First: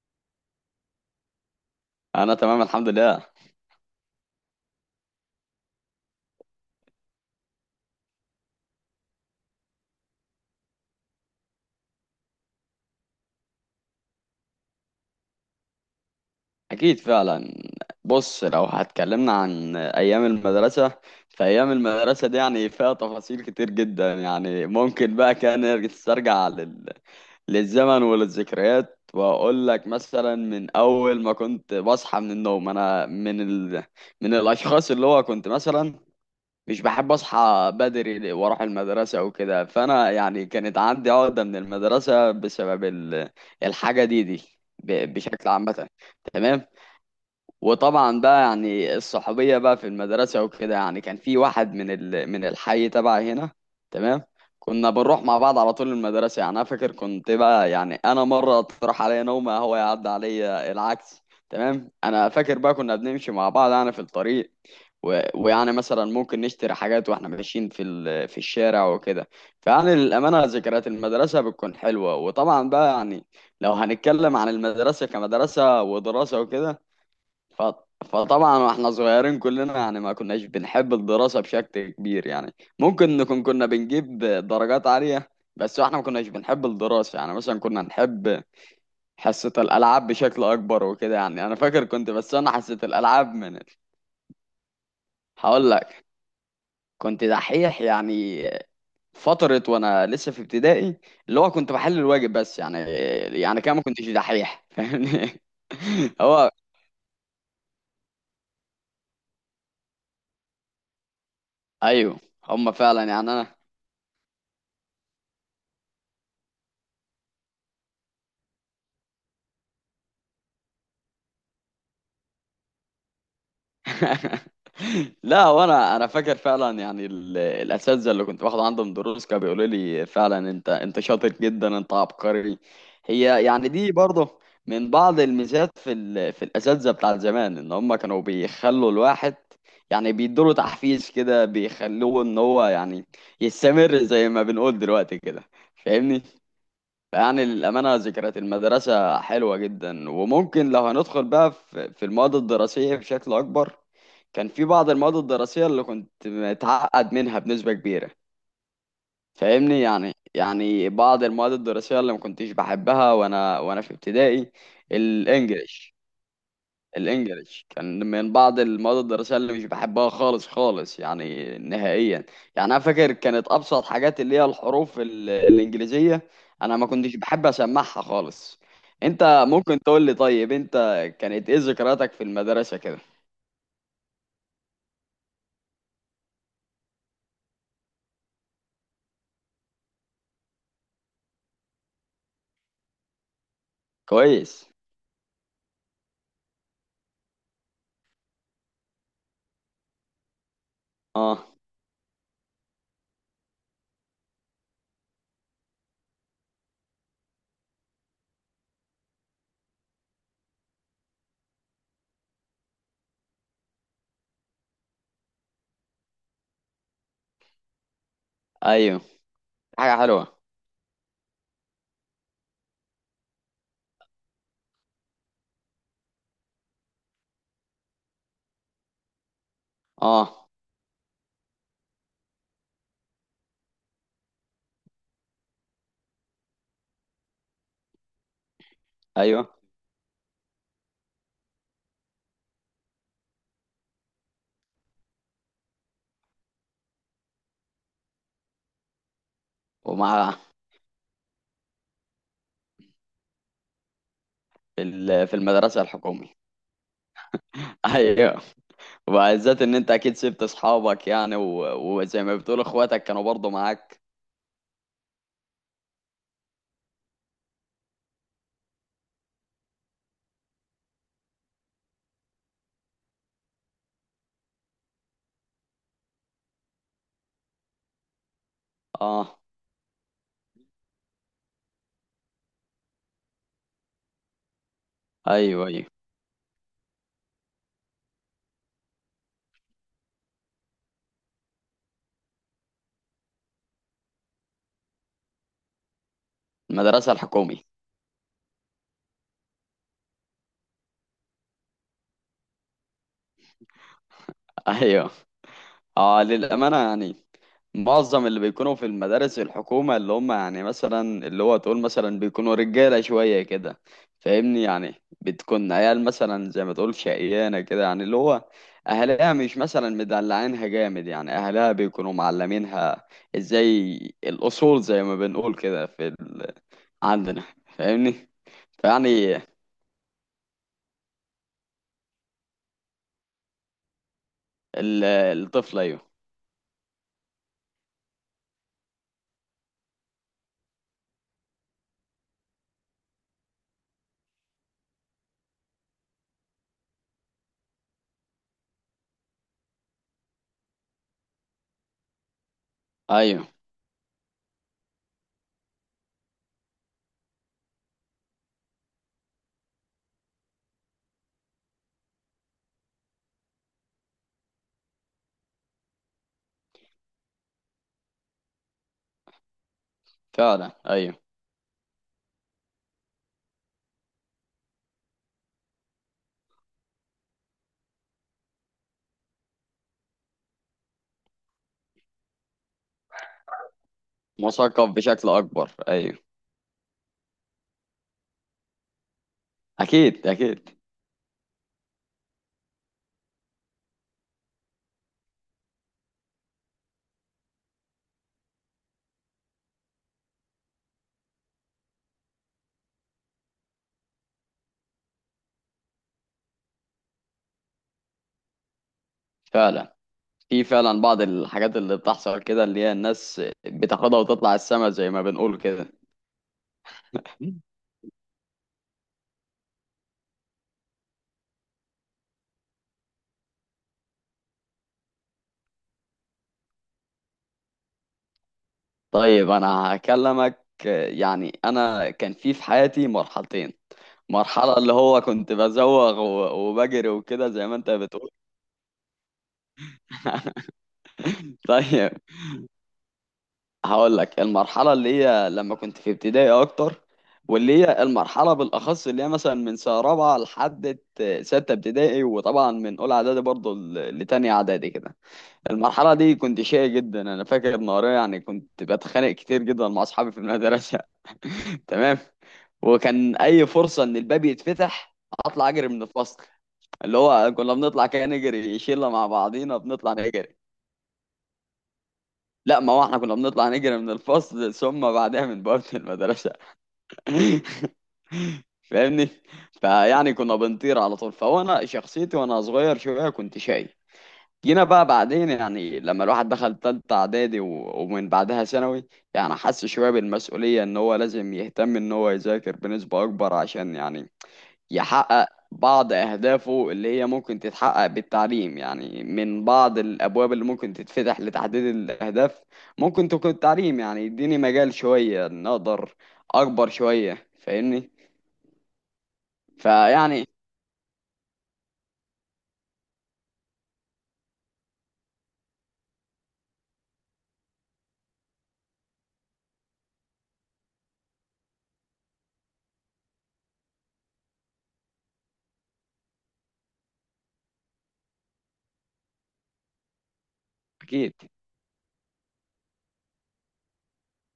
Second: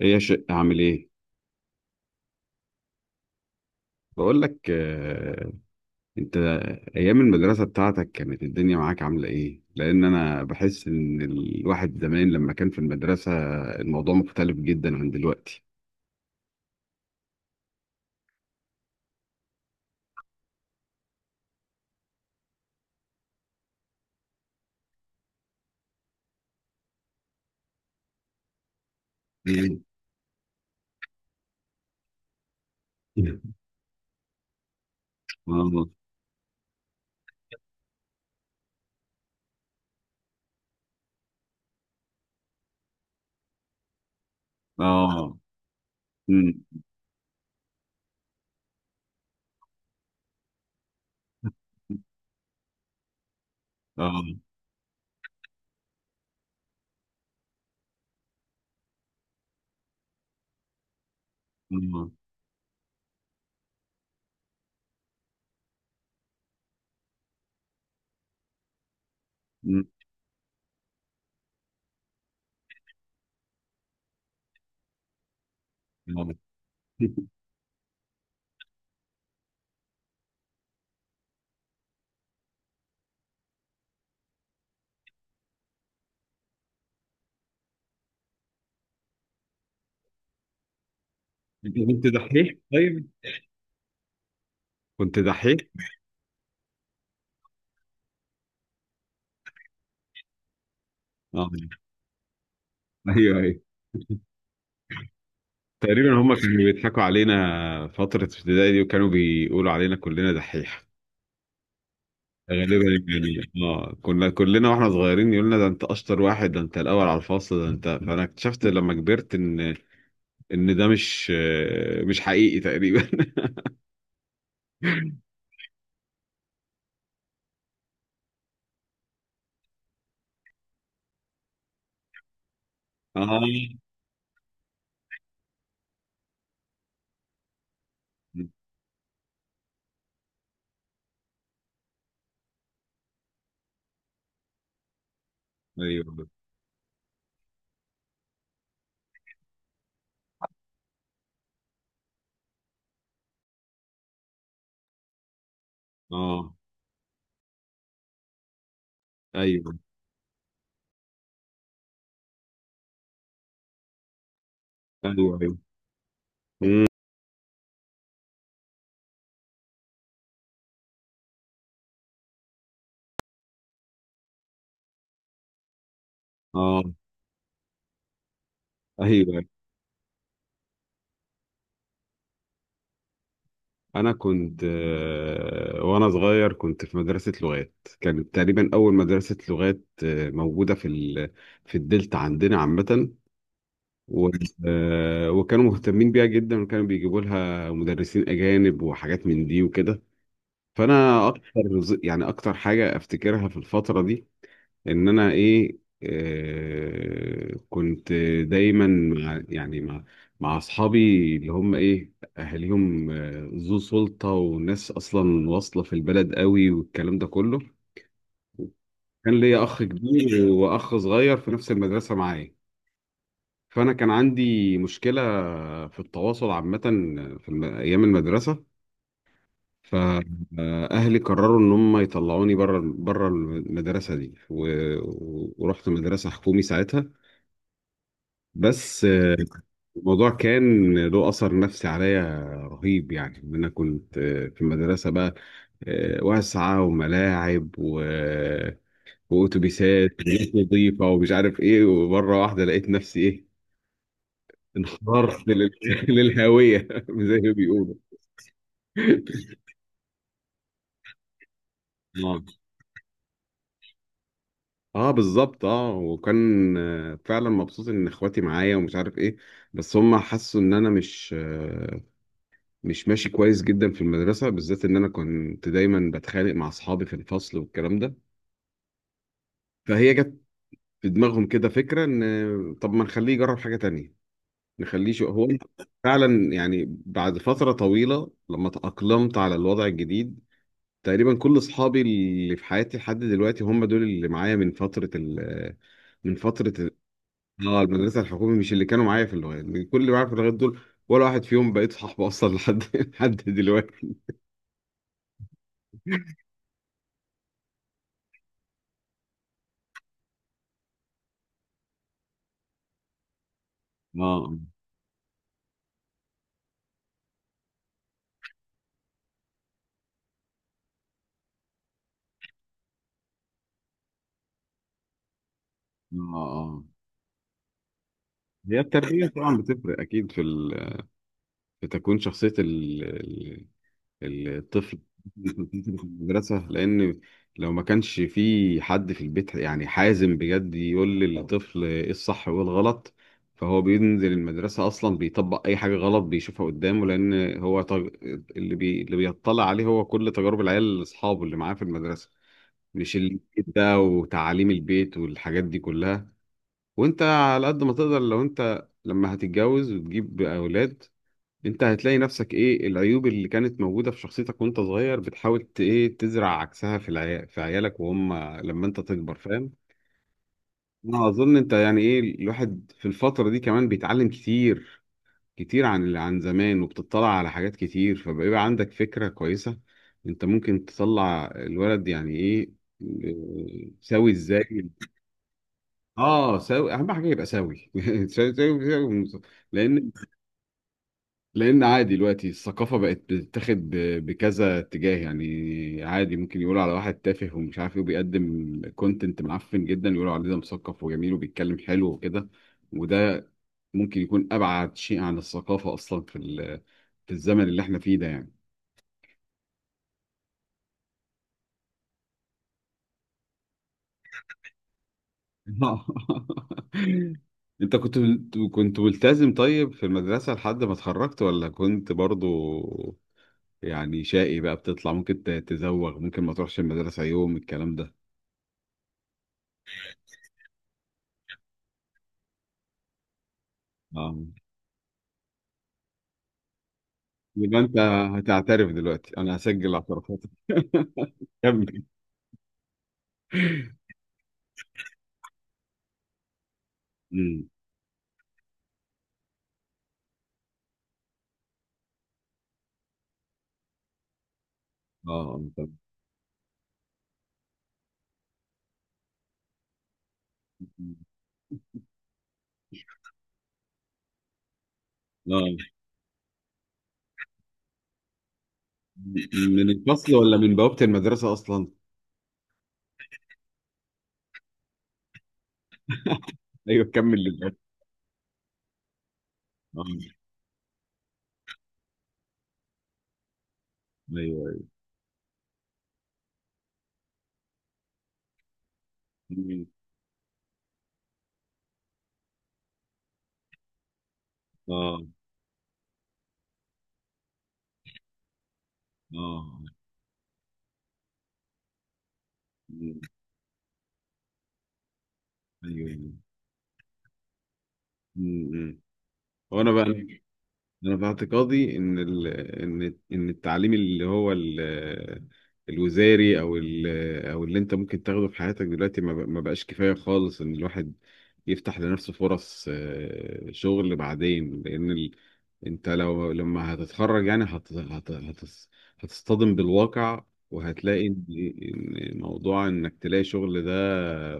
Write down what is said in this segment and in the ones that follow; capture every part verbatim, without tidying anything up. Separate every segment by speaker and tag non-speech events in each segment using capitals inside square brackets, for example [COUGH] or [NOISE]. Speaker 1: ايه يا شق؟ عامل ايه؟
Speaker 2: انا تمام الحمد لله.
Speaker 1: بقول لك، آه، انت، ايام المدرسه بتاعتك كانت الدنيا معاك عامله ايه؟ لان انا بحس ان الواحد زمان لما كان في المدرسه الموضوع مختلف جدا عن دلوقتي.
Speaker 2: اكيد فعلا. بص، لو هتكلمنا عن ايام المدرسه، فايام المدرسه دي يعني فيها تفاصيل كتير جدا، يعني ممكن بقى كان نسترجع لل... للزمن وللذكريات، واقول لك
Speaker 1: [LAUGHS]
Speaker 2: مثلا من اول ما كنت بصحى من النوم، انا من
Speaker 1: مم.
Speaker 2: ال... من الاشخاص اللي هو كنت
Speaker 1: اه
Speaker 2: مثلا مش بحب اصحى بدري واروح المدرسه وكده. فانا يعني كانت عندي عقده من المدرسه بسبب ال- الحاجه دي دي ب-
Speaker 1: اه.
Speaker 2: بشكل عامه.
Speaker 1: مم.
Speaker 2: تمام. وطبعا بقى يعني الصحوبية بقى في المدرسة وكده، يعني كان في واحد من ال... من الحي تبعي هنا.
Speaker 1: اه.
Speaker 2: تمام. كنا بنروح مع بعض على طول المدرسة، يعني أنا فاكر كنت بقى يعني أنا مرة تروح عليا نومة هو يعدي عليا، العكس تمام.
Speaker 1: مم.
Speaker 2: أنا فاكر بقى كنا بنمشي مع بعض يعني في الطريق و... ويعني مثلا ممكن نشتري حاجات واحنا ماشيين في ال... في الشارع وكده.
Speaker 1: مم.
Speaker 2: فيعني للأمانة ذكريات المدرسة بتكون حلوة. وطبعا بقى يعني لو هنتكلم عن المدرسة كمدرسة
Speaker 1: آه.
Speaker 2: ودراسة وكده
Speaker 1: [LAUGHS]
Speaker 2: ف... فطبعا واحنا صغيرين كلنا يعني ما كناش بنحب الدراسة بشكل كبير، يعني ممكن نكون كنا بنجيب درجات عالية بس واحنا ما كناش بنحب الدراسة، يعني مثلا كنا نحب حصة الألعاب بشكل أكبر وكده. يعني أنا
Speaker 1: أنت
Speaker 2: فاكر
Speaker 1: كنت
Speaker 2: كنت بستنى
Speaker 1: دحيح؟
Speaker 2: حصة
Speaker 1: طيب،
Speaker 2: الألعاب من ال-
Speaker 1: كنت دحيح.
Speaker 2: هقول لك، كنت دحيح يعني فترة وأنا لسه في ابتدائي، اللي
Speaker 1: اه،
Speaker 2: هو كنت بحل الواجب بس، يعني
Speaker 1: ايوه ايوه.
Speaker 2: يعني كده ما كنتش دحيح، فاهمني.
Speaker 1: تقريبا
Speaker 2: [LAUGHS]
Speaker 1: هم
Speaker 2: هو
Speaker 1: كانوا بيضحكوا علينا فتره ابتدائي دي، وكانوا بيقولوا علينا كلنا دحيح
Speaker 2: أيوه، هما
Speaker 1: غالبا.
Speaker 2: فعلا يعني
Speaker 1: يعني
Speaker 2: أنا.
Speaker 1: اه، كنا كلنا واحنا صغيرين يقولنا ده انت اشطر واحد، ده انت الاول على الفصل، ده انت، فانا اكتشفت لما كبرت ان ان ده مش آه، مش حقيقي تقريبا.
Speaker 2: لا، وانا انا فاكر فعلا يعني ال- الاساتذه اللي كنت باخد عندهم دروس كانوا بيقولوا لي فعلا انت انت شاطر جدا، انت عبقري. هي يعني
Speaker 1: [LAUGHS] اه
Speaker 2: دي برضه من بعض الميزات في ال... في الاساتذه بتاع زمان، ان هم كانوا بيخلوا الواحد، يعني بيدوله تحفيز كده، بيخلوه ان هو يعني يستمر زي ما بنقول دلوقتي كده،
Speaker 1: ايوه.
Speaker 2: فاهمني. يعني الأمانة ذكريات المدرسة حلوة جدا. وممكن لو هندخل بقى في في المواد الدراسية بشكل أكبر، كان في بعض المواد الدراسية اللي كنت
Speaker 1: اه
Speaker 2: متعقد منها بنسبة كبيرة.
Speaker 1: ايوه
Speaker 2: فاهمني يعني، يعني بعض المواد الدراسية اللي ما كنتش بحبها وأنا وأنا في ابتدائي،
Speaker 1: ايوه ايوه.
Speaker 2: الإنجليش.
Speaker 1: مم.
Speaker 2: الانجليش كان من بعض المواد الدراسيه اللي مش بحبها خالص خالص، يعني نهائيا. يعني انا فاكر كانت ابسط حاجات اللي هي الحروف ال- الانجليزيه انا
Speaker 1: اه
Speaker 2: ما كنتش بحب اسمعها خالص.
Speaker 1: ايوه أيوه.
Speaker 2: انت ممكن تقول لي، طيب انت كانت ايه ذكرياتك في المدرسه كده؟
Speaker 1: انا كنت، آه، وانا صغير كنت في مدرسه لغات. كانت تقريبا اول مدرسه لغات آه، موجوده في ال... في الدلتا عندنا عامه. و...
Speaker 2: كويس.
Speaker 1: آه، وكانوا مهتمين بيها جدا، وكانوا بيجيبوا لها مدرسين أجانب وحاجات من دي وكده. فأنا أكتر
Speaker 2: اه.
Speaker 1: ز- يعني أكتر حاجة أفتكرها في الفترة دي، إن أنا إيه، آه، كنت دايما مع، يعني مع مع أصحابي، اللي هم إيه أهاليهم آه، ذو سلطة، وناس أصلا واصلة في البلد قوي والكلام ده كله.
Speaker 2: ايوه،
Speaker 1: كان ليا أخ
Speaker 2: حاجه حلوه.
Speaker 1: كبير وأخ صغير في نفس المدرسة معايا. فأنا كان عندي مشكلة في التواصل عامة، في الم- أيام المدرسة،
Speaker 2: اه،
Speaker 1: فأهلي قرروا إن هم يطلعوني بره بره المدرسة دي، و- ورحت مدرسة حكومي ساعتها. بس
Speaker 2: ايوه.
Speaker 1: الموضوع كان له أثر نفسي عليا رهيب. يعني إن أنا كنت في المدرسة بقى، آه، واسعة وملاعب و وأتوبيسات
Speaker 2: ومع،
Speaker 1: وناس نظيفة ومش عارف إيه، ومرة واحدة لقيت نفسي إيه،
Speaker 2: في ال- في
Speaker 1: انحدرت لل-
Speaker 2: المدرسه
Speaker 1: [LAUGHS]
Speaker 2: الحكوميه.
Speaker 1: للهاوية، [LAUGHS] زي ما
Speaker 2: [LAUGHS]
Speaker 1: بيقولوا.
Speaker 2: ايوه. وبالذات ان انت اكيد سبت اصحابك يعني، و- وزي ما
Speaker 1: اه
Speaker 2: بتقول اخواتك كانوا برضو معاك.
Speaker 1: اه بالظبط. اه، وكان آه، فعلا مبسوط ان اخواتي معايا ومش عارف ايه. بس هم حسوا ان انا مش آه، مش ماشي كويس جدا في المدرسه، بالذات ان انا كنت دايما بتخانق مع اصحابي في الفصل والكلام ده.
Speaker 2: اه.
Speaker 1: فهي جت في دماغهم كده فكره ان، آه، طب ما نخليه يجرب حاجه تانية، نخليه شو هو أنا.
Speaker 2: ايوه ايوه.
Speaker 1: فعلا يعني بعد فتره طويله لما تاقلمت على الوضع الجديد، تقريبا كل اصحابي اللي في حياتي لحد دلوقتي هم دول اللي معايا من فتره ال من فترة
Speaker 2: المدرسه الحكومي.
Speaker 1: اه المدرسة الحكومي، مش اللي كانوا معايا في اللغات. كل اللي معايا في اللغات دول ولا واحد فيهم بقيت صاحبه أصلا لحد [LAUGHS] لحد دلوقتي.
Speaker 2: [LAUGHS] ايوه. اه للامانه يعني معظم اللي بيكونوا في المدارس الحكومه اللي هم يعني مثلا اللي هو تقول مثلا بيكونوا رجاله شويه كده.
Speaker 1: اه اه
Speaker 2: فاهمني يعني، بتكون عيال مثلا زي ما تقول شقيانه كده، يعني اللي هو اهلها مش مثلا مدلعينها جامد، يعني اهلها بيكونوا معلمينها ازاي الاصول زي ما بنقول كده في
Speaker 1: اه.
Speaker 2: ال...
Speaker 1: آه.
Speaker 2: عندنا، فاهمني.
Speaker 1: هي التربية
Speaker 2: فيعني
Speaker 1: طبعا بتفرق أكيد في ال... في تكوين شخصية ال... الطفل.
Speaker 2: ال-
Speaker 1: [LAUGHS]
Speaker 2: الطفل
Speaker 1: في
Speaker 2: ايوه.
Speaker 1: المدرسة، لأن لو ما كانش في حد في البيت يعني حازم بجد يقول للطفل إيه الصح وإيه الغلط، فهو بينزل المدرسة أصلا بيطبق أي حاجة غلط بيشوفها قدامه. لأن هو تج... اللي بي... اللي بيطلع عليه هو كل تجارب العيال أصحابه اللي معاه في المدرسة، مش اللي
Speaker 2: ايوه
Speaker 1: ده وتعاليم البيت والحاجات دي كلها. وأنت على قد ما تقدر، لو أنت لما هتتجوز وتجيب أولاد انت هتلاقي نفسك ايه العيوب اللي كانت موجودة في شخصيتك وانت صغير، بتحاول ت- ايه تزرع عكسها في العيا... في عيالك وهم لما انت تكبر، فاهم؟
Speaker 2: فعلا ايوه.
Speaker 1: انا اظن انت يعني ايه الواحد في الفترة دي كمان بيتعلم كتير كتير عن اللي عن زمان، وبتطلع على حاجات كتير، فبيبقى عندك فكرة كويسة انت ممكن تطلع الولد يعني ايه، اه، سوي ازاي.
Speaker 2: مثقف بشكل اكبر، ايوه.
Speaker 1: اه سوي، اهم حاجة يبقى سوي. [LAUGHS] سوي سوي سوي. لان
Speaker 2: اكيد اكيد.
Speaker 1: لان عادي دلوقتي الثقافه بقت بتتاخد ب- بكذا اتجاه. يعني عادي ممكن يقولوا على واحد تافه ومش عارف ايه وبيقدم كونتنت معفن جدا يقولوا عليه ده مثقف وجميل وبيتكلم حلو وكده. وده ممكن يكون ابعد شيء عن الثقافه اصلا في ال- في الزمن اللي احنا فيه ده يعني.
Speaker 2: فعلا، في فعلا بعض الحاجات اللي بتحصل كده اللي هي الناس بتاخدها وتطلع السما زي ما بنقول كده.
Speaker 1: [LAUGHS] انت كنت كنت ملتزم طيب في المدرسه لحد ما اتخرجت؟ ولا كنت برضو يعني شقي بقى بتطلع، ممكن ت- تزوغ، ممكن ما تروحش المدرسه يوم الكلام ده؟
Speaker 2: طيب انا هكلمك، يعني انا كان في في حياتي مرحلتين.
Speaker 1: اه،
Speaker 2: مرحلة اللي هو كنت بزوغ و- وبجري وكده زي
Speaker 1: يبقى
Speaker 2: ما انت
Speaker 1: انت
Speaker 2: بتقول.
Speaker 1: هتعترف دلوقتي، انا هسجل اعترافاتك. [LAUGHS]
Speaker 2: [LAUGHS]
Speaker 1: كمل.
Speaker 2: طيب، هقول لك المرحلة اللي هي لما كنت في ابتدائي أكتر،
Speaker 1: أمم.
Speaker 2: واللي هي المرحلة بالأخص اللي هي مثلا من سنة رابعة لحد ستة ابتدائي، وطبعا من أولى إعدادي برضه ل- لتانية إعدادي كده.
Speaker 1: اه طب.
Speaker 2: المرحلة دي كنت شقي جدا، أنا فاكر نهارية يعني كنت بتخانق كتير جدا مع أصحابي في المدرسة. [LAUGHS] تمام. وكان أي فرصة إن الباب يتفتح أطلع
Speaker 1: اه،
Speaker 2: أجري من الفصل، اللي هو كنا بنطلع كده نجري شلة مع بعضينا
Speaker 1: من
Speaker 2: بنطلع
Speaker 1: الفصل ولا
Speaker 2: نجري.
Speaker 1: من بوابة المدرسة اصلا؟
Speaker 2: لا، ما هو احنا كنا بنطلع نجري من الفصل ثم بعدها من بوابة المدرسة.
Speaker 1: [LAUGHS] ايوه كمل للآخر.
Speaker 2: [LAUGHS] فاهمني.
Speaker 1: اه
Speaker 2: فيعني كنا بنطير على طول. فهو انا شخصيتي وانا صغير شوية كنت شاي.
Speaker 1: ايوه ايوه.
Speaker 2: جينا بقى بعدين يعني لما الواحد دخل تالتة اعدادي و- ومن بعدها ثانوي، يعني
Speaker 1: أمم.
Speaker 2: حس شوية بالمسؤولية ان هو لازم يهتم ان هو يذاكر بنسبة اكبر، عشان يعني
Speaker 1: اه
Speaker 2: يحقق بعض أهدافه اللي هي ممكن تتحقق بالتعليم، يعني
Speaker 1: اه.
Speaker 2: من بعض الأبواب اللي ممكن تتفتح لتحديد الأهداف.
Speaker 1: أمم.
Speaker 2: ممكن تكون التعليم يعني يديني مجال شوية
Speaker 1: ايوه.
Speaker 2: نقدر
Speaker 1: أمم.
Speaker 2: أكبر شوية، فاهمني.
Speaker 1: أمم. وانا بقى،
Speaker 2: فيعني
Speaker 1: انا في اعتقادي ان ال... ان ان التعليم، اللي هو ال... الوزاري او ال... او اللي انت ممكن تاخده في حياتك دلوقتي، ما, ب... ما بقاش كفايه خالص ان الواحد يفتح لنفسه فرص آه، شغل بعدين، لان ال... انت لو لما هتتخرج يعني هت... هت... هت... هتصطدم بالواقع، وهتلاقي
Speaker 2: أكيد.
Speaker 1: ان إن موضوع انك تلاقي شغل ده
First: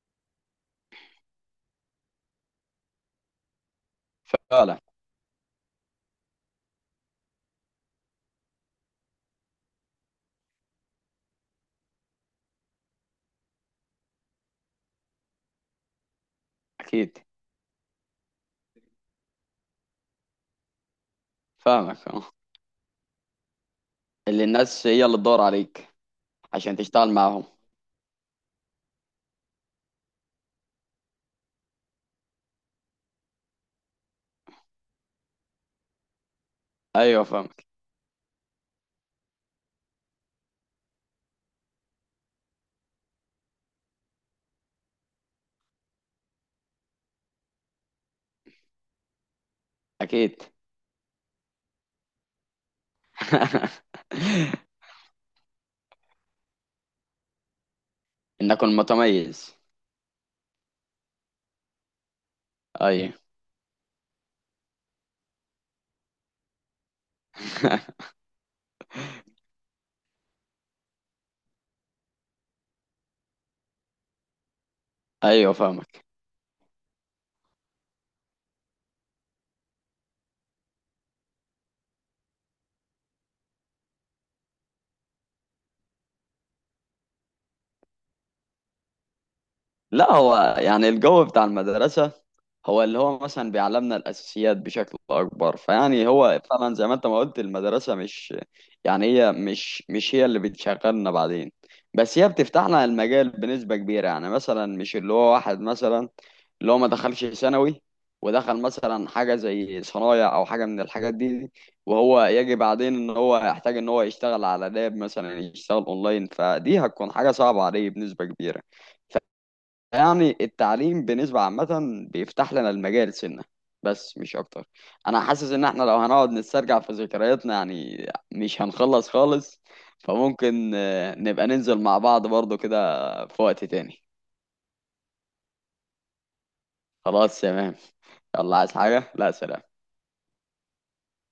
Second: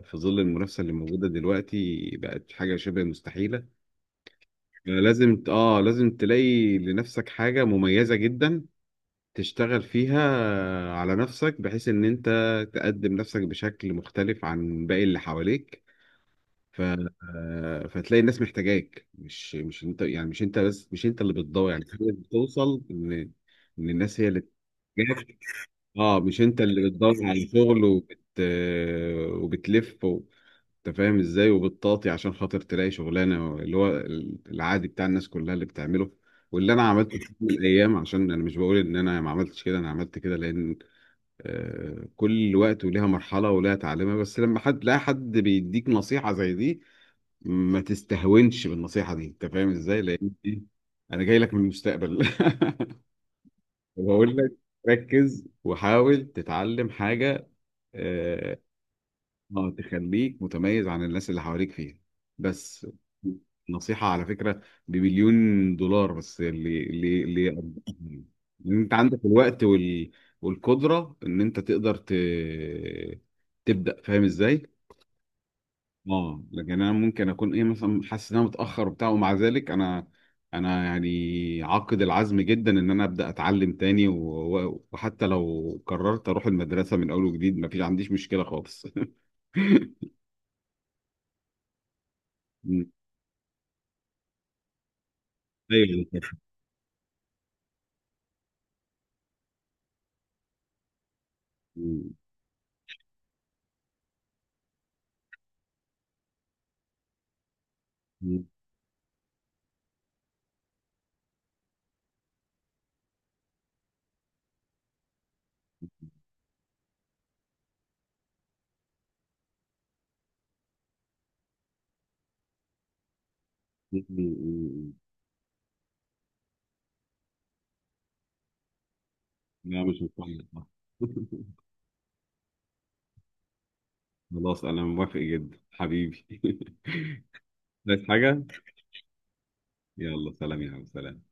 Speaker 1: في ظل المنافسه اللي موجوده دلوقتي بقت حاجه شبه مستحيله.
Speaker 2: فعلا.
Speaker 1: لازم ت- اه لازم تلاقي لنفسك حاجة مميزة جدا تشتغل فيها على نفسك، بحيث ان انت تقدم نفسك بشكل مختلف عن باقي اللي حواليك. ف...
Speaker 2: أكيد.
Speaker 1: آه، فتلاقي الناس محتاجاك، مش مش انت يعني، مش انت بس، مش انت اللي بتدور. يعني في
Speaker 2: فاهمك
Speaker 1: ناس
Speaker 2: أه.
Speaker 1: بتوصل ان ان الناس هي اللي
Speaker 2: اللي الناس هي اللي
Speaker 1: تحتاجك،
Speaker 2: تدور عليك
Speaker 1: اه، مش انت
Speaker 2: عشان
Speaker 1: اللي
Speaker 2: تشتغل
Speaker 1: بتدور
Speaker 2: معاهم.
Speaker 1: على شغل وبت... وبتلف انت فاهم ازاي، وبتطاطي عشان خاطر تلاقي شغلانه اللي هو العادي بتاع الناس كلها اللي بتعمله، واللي انا عملته
Speaker 2: أيوه
Speaker 1: في يوم من
Speaker 2: فاهمك.
Speaker 1: الايام. عشان انا مش بقول ان انا ما عملتش كده، انا عملت كده، لان آه، كل وقت وليها مرحله وليها تعليمها. بس لما حد، لا، حد بيديك نصيحه زي دي ما تستهونش بالنصيحه دي انت فاهم ازاي، لان
Speaker 2: أكيد.
Speaker 1: دي، انا جاي لك من المستقبل. [LAUGHS] وبقول لك
Speaker 2: [LAUGHS]
Speaker 1: ركز وحاول تتعلم حاجه آه،
Speaker 2: إنك المتميز.
Speaker 1: اه تخليك متميز عن الناس اللي حواليك فيها. بس
Speaker 2: أيوه.
Speaker 1: نصيحة على فكرة بمليون دولار، بس اللي اللي اللي
Speaker 2: [LAUGHS]
Speaker 1: إن انت عندك الوقت وال... والقدرة ان انت تقدر ت... تبدأ، فاهم ازاي؟
Speaker 2: أيوه فاهمك.
Speaker 1: اه، لكن انا ممكن اكون ايه مثلا حاسس ان انا متاخر وبتاع، ومع ذلك انا انا يعني عاقد العزم جدا ان انا ابدا اتعلم تاني، و... و- وحتى لو قررت اروح المدرسه من اول وجديد ما فيش عنديش مشكله خالص.
Speaker 2: لا، هو يعني الجو بتاع المدرسة هو اللي
Speaker 1: [LAUGHS]
Speaker 2: هو مثلا بيعلمنا الأساسيات بشكل أكبر.
Speaker 1: ايوه أنا
Speaker 2: فيعني
Speaker 1: فاكر.
Speaker 2: هو فعلا زي ما أنت ما قلت، المدرسة مش يعني هي، مش مش هي اللي بتشغلنا بعدين،
Speaker 1: م-
Speaker 2: بس هي بتفتح لنا المجال بنسبة كبيرة. يعني مثلا مش اللي هو واحد مثلا اللي هو ما دخلش ثانوي
Speaker 1: م-
Speaker 2: ودخل مثلا حاجة زي صنايع أو حاجة من الحاجات دي، وهو يجي بعدين إن هو يحتاج إن هو يشتغل على لاب مثلا، يشتغل أونلاين، فدي هتكون حاجة صعبة عليه بنسبة كبيرة. يعني التعليم بنسبة عامة بيفتح لنا المجال سنة
Speaker 1: م- م-
Speaker 2: بس مش أكتر.
Speaker 1: م.
Speaker 2: أنا حاسس إن إحنا لو هنقعد نسترجع في ذكرياتنا يعني مش هنخلص خالص.
Speaker 1: لا مش مقيد صح.
Speaker 2: فممكن آه، نبقى
Speaker 1: [LAUGHS]
Speaker 2: ننزل مع بعض برضو كده في وقت تاني.
Speaker 1: خلاص انا موافق جدا حبيبي. [LAUGHS]
Speaker 2: خلاص تمام.
Speaker 1: عايز حاجه؟
Speaker 2: يلا عايز حاجة؟ لا سلام.
Speaker 1: يلا سلام يا عم، سلام.